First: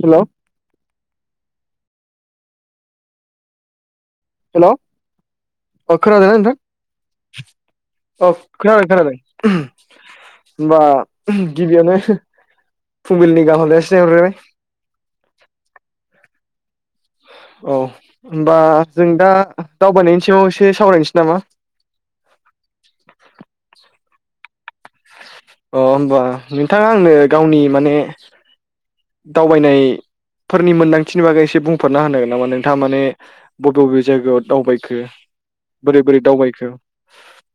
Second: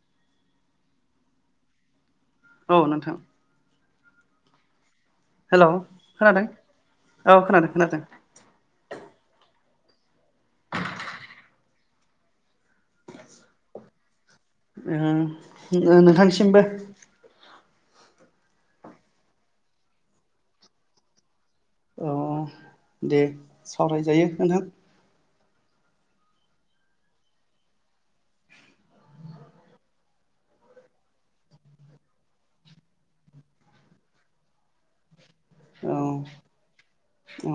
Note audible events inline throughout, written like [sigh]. Hello औ नोंथां hello hello अ खोनादों ना नोंथा औ खोनादों खोनादों अ खोनादों खोनादों होनबा गिबियावनो फुंबिलिनि गाहाम हामलायनाय सिहरग्रोबाय अम ओ नोंथां सि मबो औ होनोमबा जों दा दावबायनायनि सायाव एसे सावरायनोसै नामा औ दे सावराय जायो नोंथां अ होमबा नोंथाङा आंनो गावनि माने दावबायनायफोरनि मोनदांथिनि बागै एसे बुंफोरना होनो नामा नोंथाङा माने बबे बबे जायगायाव दावबायखो। औ बोरै बोरै दावबायखो। औ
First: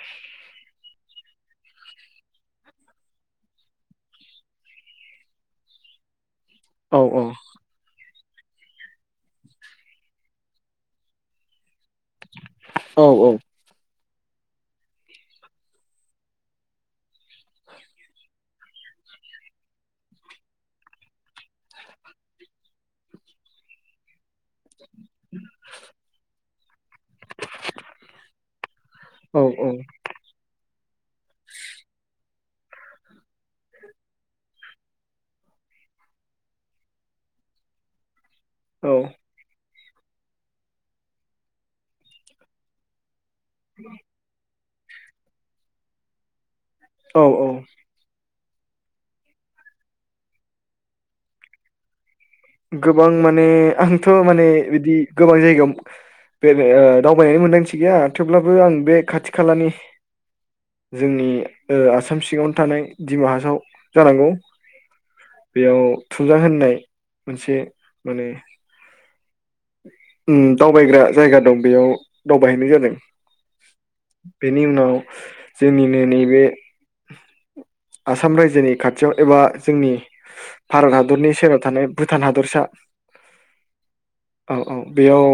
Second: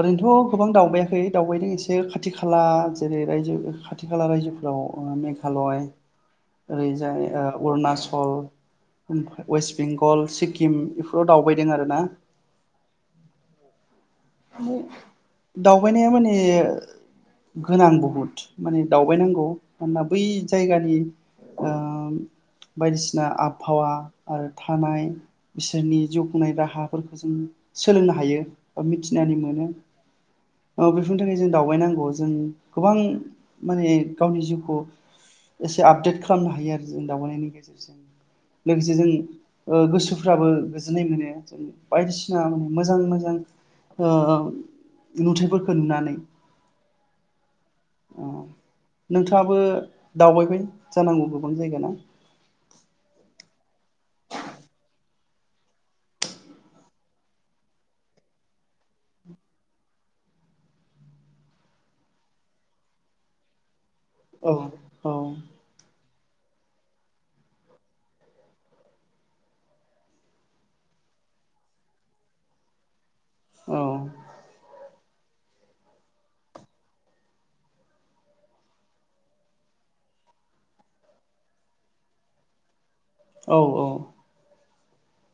ओरैनोथ' गोबां दावबायाखै दावबायदों एसे खाथि खाला जेरै रायजो खाथि खाला रायजोफोराव ओ मेघालय औ ओरैजाय औ ओ अरुण चल अयेस बेंगल सिक्किम बेफोराव दावबायदों आरो ना। औ औ दावबायनाया माने गोनां बहुद माने दावबायनांगौ मानोना बै जायगानि ओ बायदिसिना आबहावा आरो था नाय बिसोरनि जिउ खुंनाय राहाफोरखौ जों सोलोंनो हायो बा मि थिनानै औ मोनो। [unintelligible] फुंनो थाखाय जों दावबाय नांगौ जों गोबां माने गावनि जिउखौ एसे आपडेट खालामनो हायो आरो जों दावबायनायनि गेजेरजों। औ लोगोसे जों ओ गोसोफ्राबो गोजोननाय मोनो जों बायदिसिना मोजां मोजां ओ नुथायफोरखौ नुनानै औ औ नोंथाङाबो दावबायबाय जानांगौ गोबां जायगा ना गोबां माने आंथ माने बिदि गोबां जायगायाव बेराय ओ दावबायनानै मोनदांथि गैया थेवब्लाबो आं बे खाथि खालानि जोंनि ओ आसाम सिङावनो थानाय दिडिमा हासाव जानांगौ औ औ बेयाव थुमजां होननाय मोनसे माने ओम दावबायग्रा जायगा दं बेयाव दावबायहैनाय जादों। औ बेनि उनाव जोंनिनो नैबे आसाम रायजोनि खाथियाव एबा जोंनि भारत हादरनि सेराव थानाय भुटान हादरसा औ औ। औ औ बेयाव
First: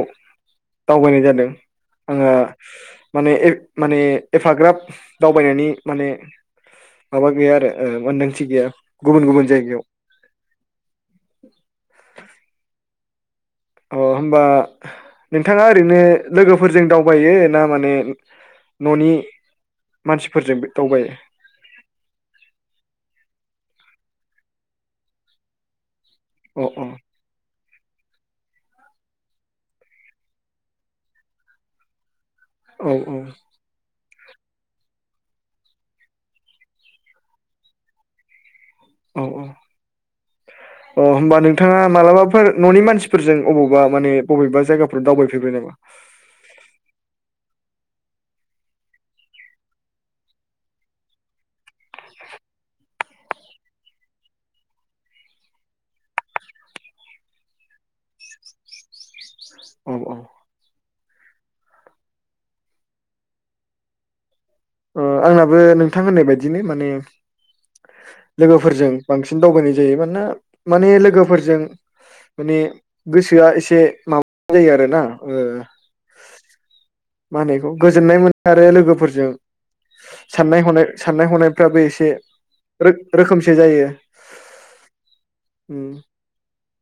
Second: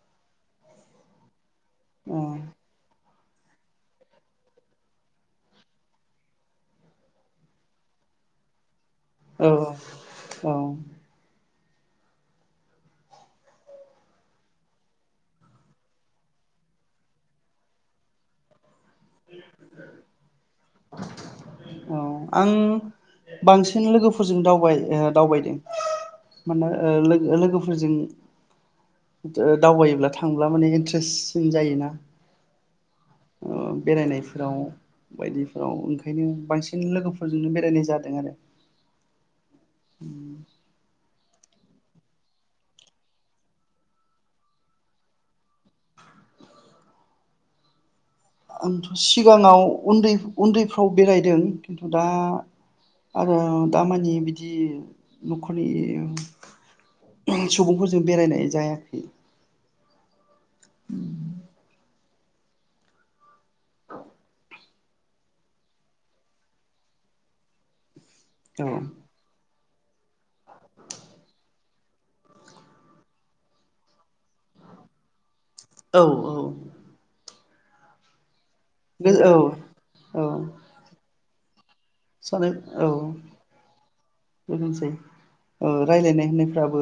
दावबायनाय जादों। औ। आंहा माने माने एफाग्राब दावबायनायनि माने माबा गैया आरो ओ मोनदांथि गैया गुबुन गुबुन औ जायगायाव औ। [unintelligible] अ होमबा नोंथाङा ओरैनो लोगोफोरजों दावबायो ना माने न'नि मानसिफोरजोंबो दावबायो? औ आं बांसिन लोगोफोरजों दाव दावबायदों! अ माने अ ओ लोगो लोगो फोरजों दावबायोब्ला थांब्ला माने इन्ट्रेससिन जायोना औ अ बेरायनाय फोराव बायदिफोराव ओंखायनो बांसिन बिनो लोगोफोरजोंनो बेरायनाय जादों आरो। औ औ अ। होमबा नोंथाङा मालाबाफोर न'नि मानसिफोरजों अबावबा माने बबेबा जायगाफोराव दावबायफेरबाय नामा? आंथ सिगाङाव उन्दै उन्दैफ्राव बेरायदों खिन्थु दा आरो दामानि बिदि नखरनि सुबुंफोरजों बेरायनाय जायाखै। औ औ। उम। ओ आंनाबो नोंथां होननाय बायदिनो माने औ लोगोफोरजों बांसिन दावबायनाय जायो। मानोना‌ माने लोगोफोरजों माने गोसोआ एसे जायो आरो ना ओ। औ मा होनो आंखौ गोजोननाय मोन आरो लोगोफोरजों औ औ साननाय हनाय साननाय-हनाय फ्राबो एसे सानो औ रो-रोखोमसे जायो बेनोसै औ ओम रायलायनाय होननायफ्राबो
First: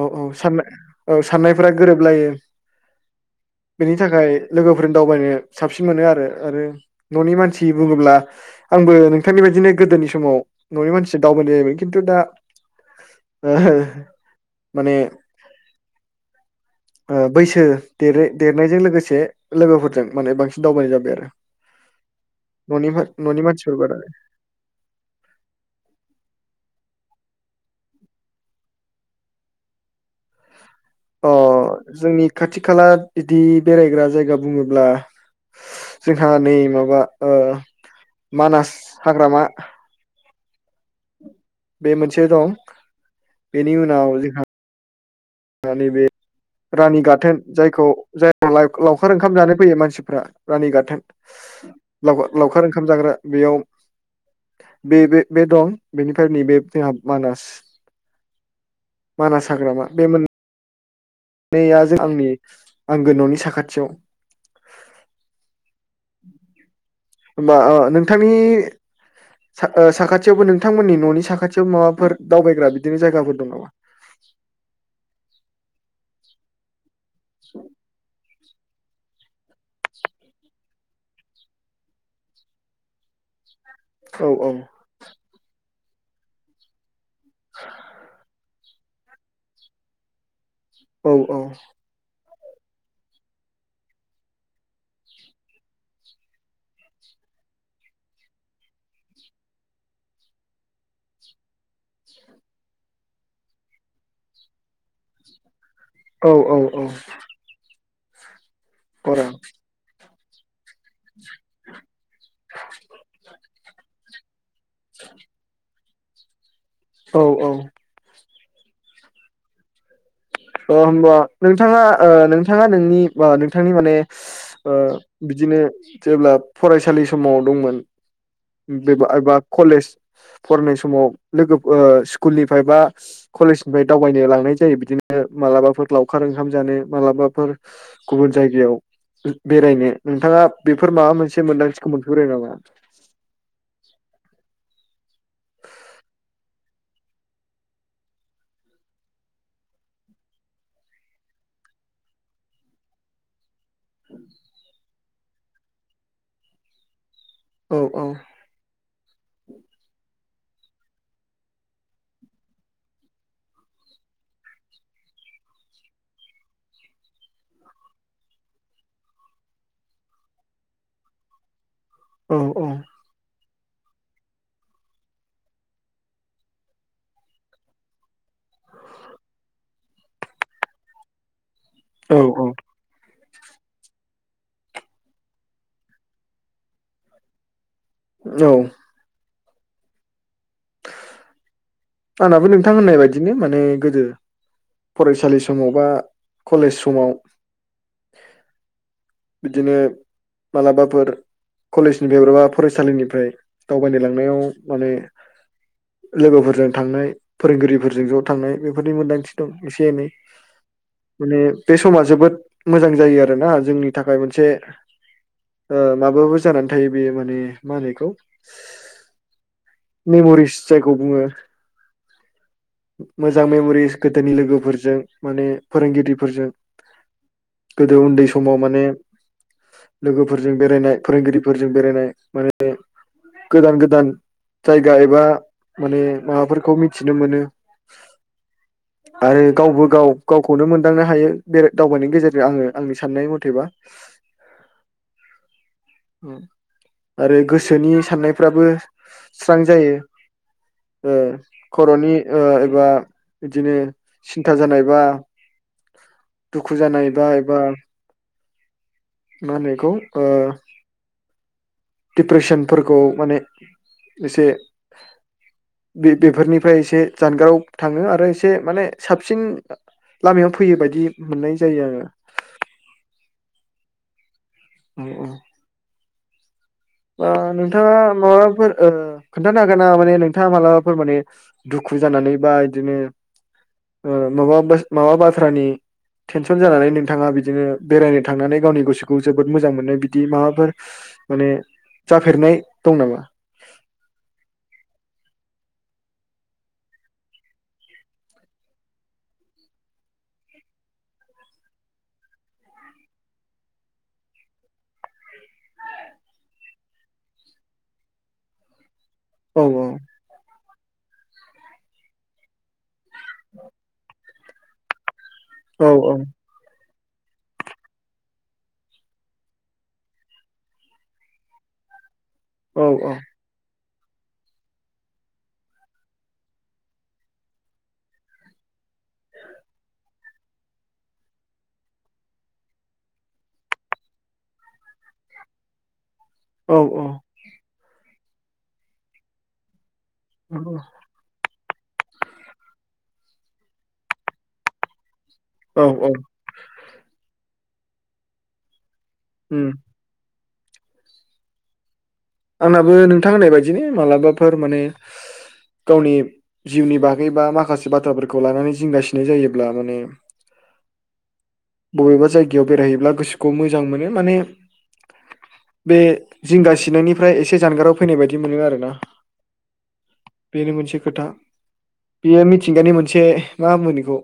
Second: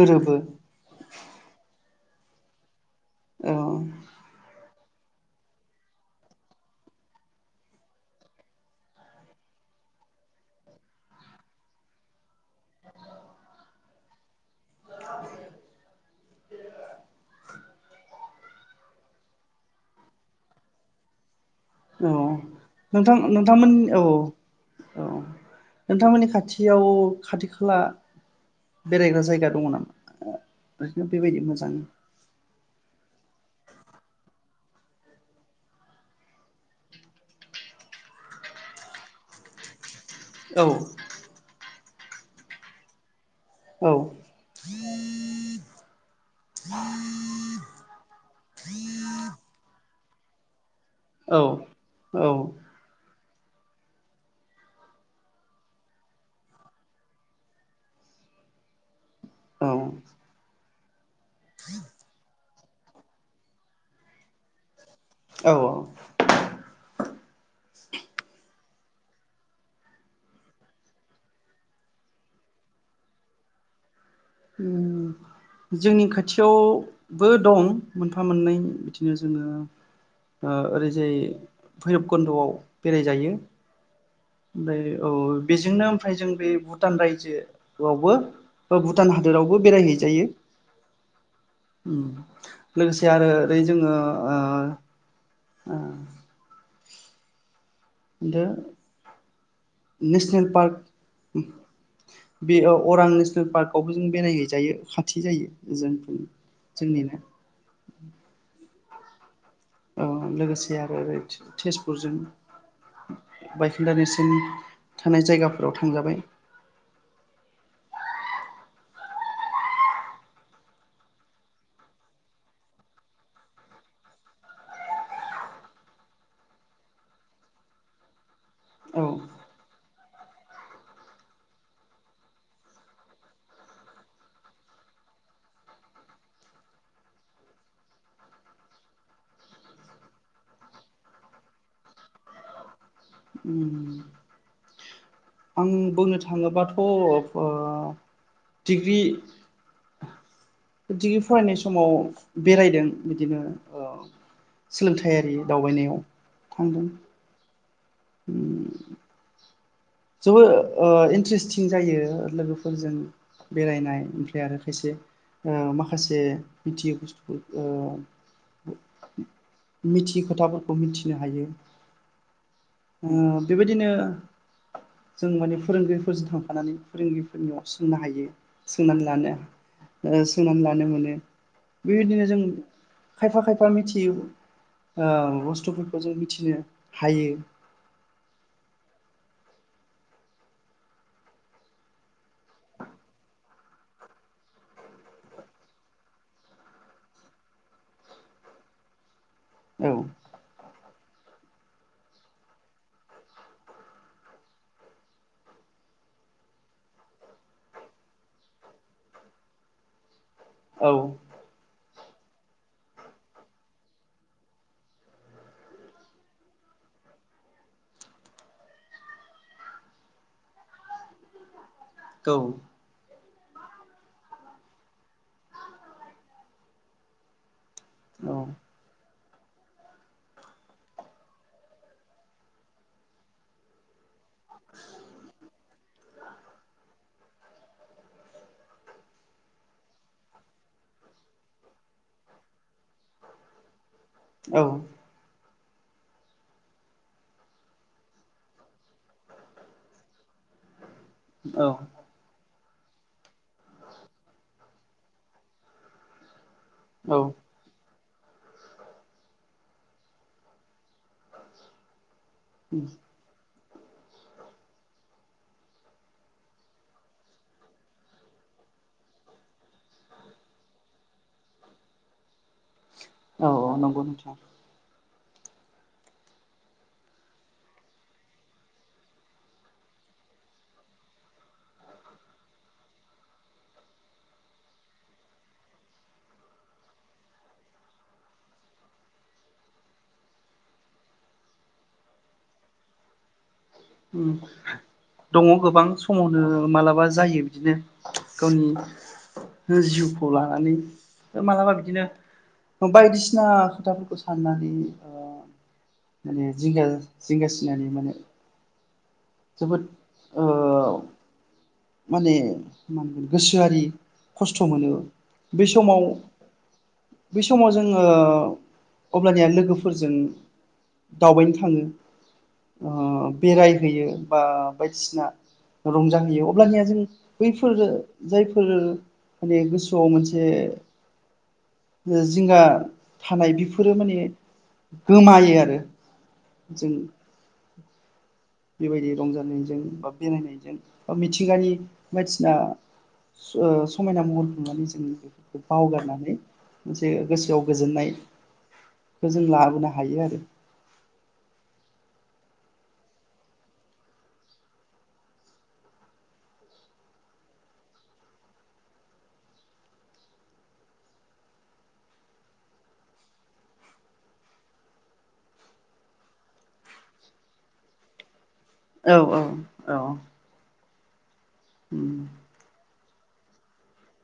औ औ सान औ साननायफ्रा गोरोबलायो। औ बेनि थाखाय लोगोफोरजों दावबायनो साबसिन मोनो आरो आरो। न'नि मानसि बुङोब्ला आंबो नोंथांनि बायदिनो गोदोनि समाव न'नि मानसिसो दावबायनाय जायैबाय खिन्थु दा माने बैसो देरै-देरनायजों लोगोसे लोगोफोरजों माने बांसिन दावबायनाय जाबाय आरो। औ न'नि नोंथां न'नि नोंथांमोन मानसिफोर बारा औ औ नोंथांमोननि खाथियाव खाथि-खाला बेरायग्रा जायगा दङ नामा? ओरैनो अ बेबायदि मोजां जोंनि खाथि-खाला बिदि बेरायग्रा जायगा बुङोब्ला जोंहा नै माबा ओ मानास हाग्रामा औ। बे मोनसे दं। बेनि औ उनाव जोंहा रानि बे रानि गाथोन जायखौ जाय लावखार ओंखाम जानो फैयो मानसि फ्रा रानि गा थोन लावखा औ लावखार ओंखाम जाग्रा बेयाव बे बे बे दं। बेनिफाय नैबे जोंहा मानास मानास औ हाग्रामा बे मोन नै आ जो आंनि आंगो न'नि साखाथियाव। औ औ। [inaudible] होमबा ओ नोंथांनि सा-साखाथियावबो नोंथांमोननि न'नि साखाथियाव माबाफोर दावबायग्रा बिदिनो जायगाफोर दं नामा? ओम जोंनि खाथियाव बो दं मोनफा मोननै। बिदिनो जोङो ओ ओरैजाय भैरबकन्द'आव बेरायजायो औ ओमफाय औ बेजोंनो ओमफ्राय जों बे भुटान राय जोआवबो भुटान हादोरावबो बेराय हैजायो। औ औ। लोगोसे आरो ओरै जोङो ओ ओ इनथो नेसनेल पार्क बे अरां नेसनेल पार्कआवबो जों बेरायहैजायो खाथि जायो। जोंनिखै औ औ जोंनिनो। अरां औ लोगोसे आर ओरै तेजपुरजों बायखोनदा नेरसो जोंनि थानाय जायगाफोराव थांजाबाय औ औ। ओ होमबा नोंथाङा ओ नोंथाङा नोंनि बा नोंथांनि माने बिदिनो जेब्ला फरायसालि समाव दंमोन बे औ एबा कलेज फरायनाय समाव लोगो स्कुलनिफ्राय बा कलेजनिफ्राय दावबायनो लांनाय जायो बिदिनो मालाबाफोर लावखार ओंखाम जानो मालाबाफोर गुबुन जायगायाव बेरायनो नोंथाङा बेफोर माबा मोनसे मोनदांथिखौ मोनफेरबाय नामा? उम आं बुंनो [inaudible] थाङोबाथ' [unintelligible] दिग्रि दिग्रि फरायनाय समाव बेरायदों बिदिनो ओ सोलोंथायारि दावबायनायाव थांदों। [inaudible] औ ज' ओ दे। इन्ट्रेस्टिं जायो लोगोफोरजों बेरायनाय ओमफ्राय आरो खायसे माखासे मिथियै बुस्थु ओ मिथियै खोथाफोरखौ मिथिनो हायो। औ औ ओ बेबायदिनो जों माने फोरोंगिरिफोरजों थांफानानै फोरोंगिरिफोरनियाव सोंनो हायो सोंनानै लानो सोंनानै लानो मोनो। औ बेबायदिनो जों खायफा खायफा मिथियै ओ बुस्थुफोरखौ जों मिथिनो हायो। औ आंनाबो नोंथां होननाय बायदिनो माने गोदो फरायसालि समाव बा कलेज समाव बिदिनो औ मालाबाफोर कलेजनि [unintelligible] फरायसालिनिफ्राय दावबायनो लांनायाव माने लोगोफोरजों थांनाय फोरोंगिरिफोरजों ज' थांनाय बेफोरनि मोन्दांथि दं एसे एनै औ माने बे समा जोबोद मोजां जायो आरो ना जोंनि थाखाय मोनसे माबाबो जानानै थायो बे माने मा होनोखौ मेम'रिस जायखौ बुङो औ मोजां मेम'रिस गोदोनि लोगोफोरजों माने फोरोंगिरिफोरजों गोदो उन्दै समाव औ माने लोगोफोरजों बेरायनाय फोरोंगिरिफोरजों बेरायनाय माने गोदान गोदान जायगा एबा माने माबाफोरखौ खौ मिथिनो मोनो आरो गावबो गाव गावखौनो मोनदांनो हायो बे दावबायनायनि गेजेरजों आङो आंनि साननाय मथेबा औ। आरो गोसोनि साननायफ्राबो स्रां जायो। ओ औ खर'नि एबा बिदिनो सिन्था जानायबा दुखु जानायबा एबा मा होनो इखौ ओ दिप्रेसनफोरखौ माने एसे बे बेफोरनिफ्राय एसे जानगाराव थाङो आरो एसे माने साबसिन लामायाव फैयो बायदि मोननाय जायो आङो। औ नंगौ नोंथां औ औ नोंथाङा माबाफोर खोन्थानो हागोन ना माने नोंथाङा मालाबाफोर ओ माने दुखु जानानै बा बिदिनो ओ माबा माबा बाथ्रानि टेनसन जानानै नोंथाङा बिदिनो बेरायनो थांनानै गावनि गोसोखौ जोबोद मोजां मोनो बिदि माबाफोर माने जाफेरनाय दं नामा? दङ गोबां समावनो मालाबा जायो बिदिनो गावनि जिउखौ लानानै मालाबा बिदिनो बायदिसिना खोथाफोरखौ साननानै माने जिंगासिनानै माने औ जोबोद औ ओ माने गोसोआरि खस्थ' मोनो। बे औ समाव। बै समाव जोङो अब्लानिया लोगोफोरजों दावबायनो थाङो। औ ओ औ बेराय बा बायदिसिना रंजाहोयो। अब्लानिया जों बैफोर जायफोर माने गोसोआव मोनसे जिंगा थानाय बेफोरो माने गोमायो आरो। औ जों औ। बेबायदि रंजानायजों बा बेरायनायजों बा मिथिंगानि बायदिसिना ओ समायना महर नुनानै जों औ औ बावगारनानै मोनसे गोसोआव गोजोननाय। खौ जों उम लाबोनो हायो आरो। आंनाबो नोंथां होननाय बायदिनो मालाबाफोर माने [unintelligible] गावनि जिउनि बागै बा माखासे बाथ्राफोरखौ लानानै जिंगासिनाय जायोब्ला माने बबेबा जायगायाव बेरायहैयोब्ला गोसोखौ मोजां मोनो माने बे जिंगा सिनायनि फ्राय एसे जानगाराव फैनाय बायदि मोनो आर औ औ औ। [inaudible] उम बेयो मिथिंगानि मोन से मा [unintelligible] बिखौ?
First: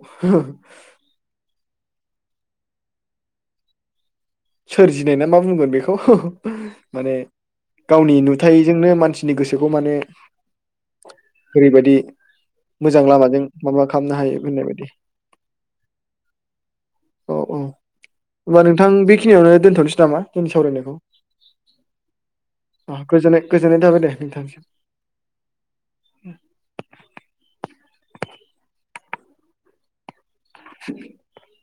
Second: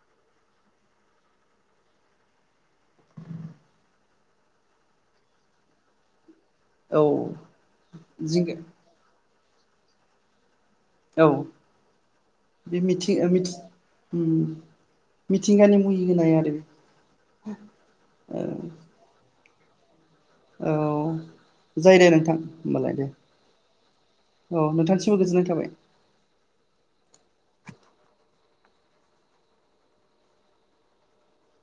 सोरजिनाय ना मा बुंगोन बेखौ? औ माने गावनि जिंगा नुथायजोंनो मानसि गोसोखौ माने औ ओरै बायदि बे मोजां मिथिं ओ लामाजों मिथि माबा खालामनो उम हायो होननाय बायदि मिथिंगानि मुहि होनाय आरो औ औ औ होनबा नोंथां बेखि खिनियावनो दोनथ'सै नामा? औ जायो दे नोंथां अ, होमबालाय दे गोजोननाय गोजोननाय थाबाय दे नोंथांसिम औ नोंथांसिमबो गोजोननाय थाबाय। [inaudible]